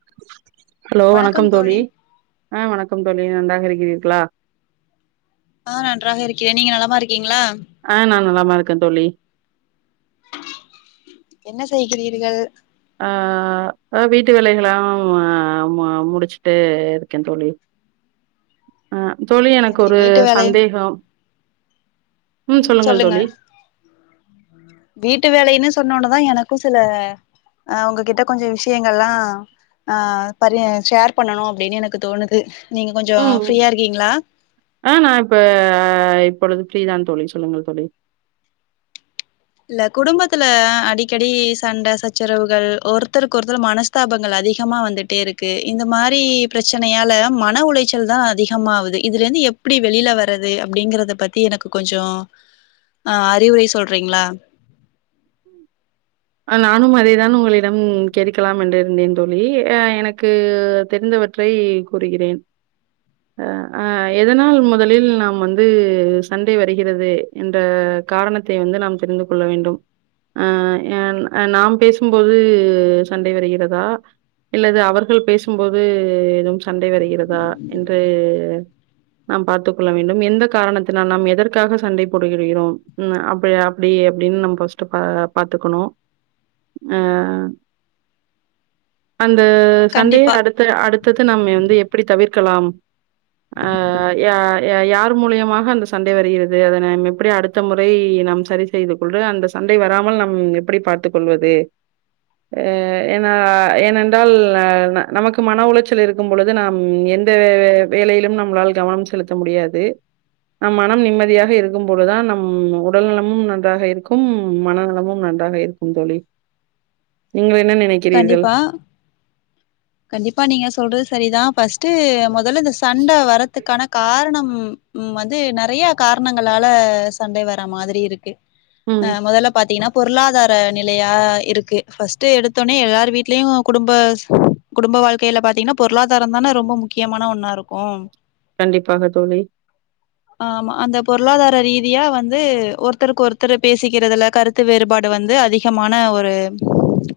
[inaudible] Hello வணக்கம் தோழி ஆ வணக்கம் தோழி நீங்க நன்றாக இருக்கிறீர்களா ஆ நன்றாக இருக்கிறேன் நீங்க நலமாக இருக்கீங்களா ஆ நா நலமா இருக்கேன் தோழி என்ன செய்கிறீர்கள் ஆ ஆ வீட்டு வேலைகளாம் முடிச்சுட்டு இருக்கேன் தோழி ஆ தோழி எனக்கு சரி ஒரு சந்தேகம் ம் உம் சொல்லுங்கள் சொல்லுங்க தோழி வீட்டு வேலைன்னு சொன்னோனதா எனக்கும் சில ஹ உங்ககிட்ட கொஞ்சோ விஷயங்கள்லா ஆ பரி ஷேர் பண்ணணும் அப்டின்னு எனக்கு தோணுது நீங்க கொஞ்சோ உம் ஃப்ரீயா இருக்கீங்களா ஆ நா இப்ப இப்பொழுது ஃப்ரீ தா தோழி சொல்லுங்கள் தோழி இல்ல குடும்பத்துல அடிக்கடி சண்ட சச்சரவுகள் ஒருத்தருக்கு ஒருத்தர் மனஸ்தாபங்கள் அதிகமா வந்துட்டே இருக்கு இந்த மாரி பிரச்சனையால மன உளைச்சல் தா அதிகமாவுது இதுல இருந்து எப்டி வெளில வரது அப்டிங்கிறத பத்தி எனக்கு கொஞ்சோ அ அறிவுரை சொல்றீங்ளா நானும் அதேதா உங்களிடம் கேட்கலாம் என்று இருந்தேன் தோழி அ எனக்கு தெரிந்தவற்றை கூறுகிறேன் அ அ எதனால் முதலில் நாம் வந்து சண்டை வருகிறது என்ற காரணத்தை வந்து நாம் தெரிந்து கொள்ள வேண்டும் அ நாம் பேசும்போது சண்டை வருகிறதா இல்லது அவர்கள் பேசும்போது எதும் சண்டை வருகிறதா என்று நாம் பார்த்துக் கொள்ள வேண்டும் எந்த காரணத்தினால் நாம் எதற்காக சண்டை போடுகிடுகிறோம் அ அப்டி அப்டின்னு நம்ம ஃபஸ்ட் பாத்துக்கணு அ அந்த சண்டய கண்டிப்பா அடுத்த அடுத்தது நம்ம வந்து எப்டி தவிர்க க்கலாம் ஆ யார் மூலியமாக அந்த சண்டை வருகிறது அதனை எப்படி அடுத்த முறை நாம் சரி செய்து கொள் அந்த சண்டை வராமல் நம் எப்படி பார்த்துக் கொள்வது ஆ ஏனென்றால் ஆ நமக்கு மன உளைச்சல் இருக்கும் பொழுது நாம் எந்த வேலையிலும் நம்மளால் கவனம் செலுத்த முடியாது நம் மனம் நிம்மதியாக இருக்கும்பொழுதா நம் உடல் நலமும் நன்றாக இருக்கும் மனநலமும் நன்றாக இருக்கும் தோழி நீங்க கண்டிப்பா கண்டிப்பா நீங்க சொல்றது சரிதா பஸ்ட் மொதல்ல இந்த சண்ட வரத்துக்கான காரணம் வந்து நெறயா காரணங்களால சண்ட வர மாதிரி இருக்கு அ ம். மொதல்ல பாத்தீங்கனா பொருளாதார நிலையா இருக்கு ஃபஸ்ட்டு எடுத்து எடுத்த ஒனே எல்லார் வீடலயு குடும்ப குடும்ப வாழ்க்கையில பாத்தீங்கனா பொருளாதாரம் தான ரொம்ப முக்கியமான ஒன்னா இருக்கு கண்டிப்பாக தோழி ஆமா அந்த பொருளாதார ரீதியா வந்து ஒருத்தருக்கு ஒருத்தர் பேசிக்கிறதுல கருத்து வேறுபாடு வந்து அதிகமான ஒரு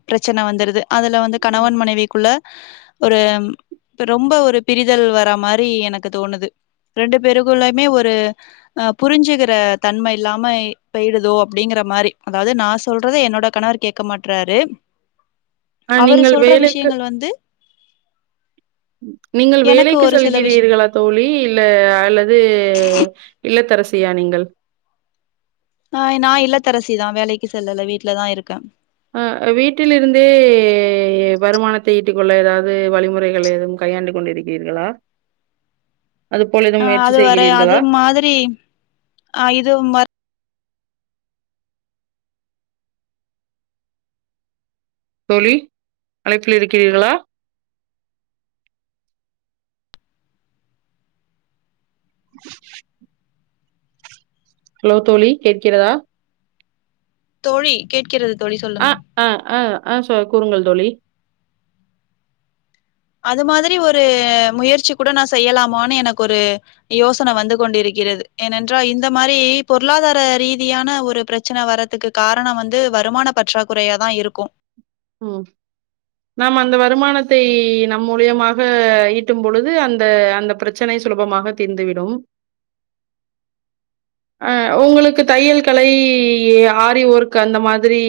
பிரச்சன வந்துருது அதுல வந்து ம். கணவன் மனைவிக்குள்ள ஒரு ரொம்ப ஒரு பிரிதல் வர மாரி எனக்கு தோணுது ரெண்டு பேருகுலயுமே ஒரு அ புரிஞ்சுகிற தன்ம இல்லாம போயிரூதோ அப்டிங்கிற மாரி அதாவது நா சொல்றத என்னோட கணவர் கேட்க மாட்றாரு அ அவரு நீங்கள் சொல்ற வேலைக்கு விஷயங்கள் வந்து நீங்கள் எனக்கு வேலைக்கு ஒரு சில விஷ் செல்கிறீர்களா தோழி இல்ல அல்லது இல்லதரசி ஃப்ரீயா நீங்கள் ஆ நா இல்லத்தரசிதா வேலைக்கு செல்லல வீட்லதா இருக்கே அ வீட்டில இருந்தே வருமானத்தை ஈட்டி கொள்ள எதாவது வழிமுறைகள் எதுவும் கையாண்டு கொண்டிருக்கிறீர்களா அதுபோல எதுவும் அ முயற்சி அது வர அது செய்கிறீர்களா? மாதிரி அ இதும் வர தோழி அழைப்பில் இருக்கிறீர்களா [inaudible] ஹலோ தோழி கேட்கிறதா தோழி கேட்கிறது தோழி அ சொல்லுங்க ஆ ஆ ஆ சொ கூறுங்கள் தோழி அது மாதிரி ஒரு முயற்சி கூட நா செய்யலாமான்னு எனக்கு ஒரு யோசன வந்து கொண்டிருக்கிறது ஏனென்றா இந்த மாரி பொருளாதார ரீதியான ஒரு பிரச்சன வர்றதுக்கு காரணோ வந்து வருமான பற்றாக்குறையாதா இருக்கு ம் நாம் அந்த வருமானத்தை நம் மூலியமாக ஈட்டும் பொழுது அந்த அந்த பிரச்சனை சுலபமாக தீர்ந்துவிடும் ஆ உங்களுக்கு தையல் கலை ஆரி ஒர்க் அந்த மாதிரி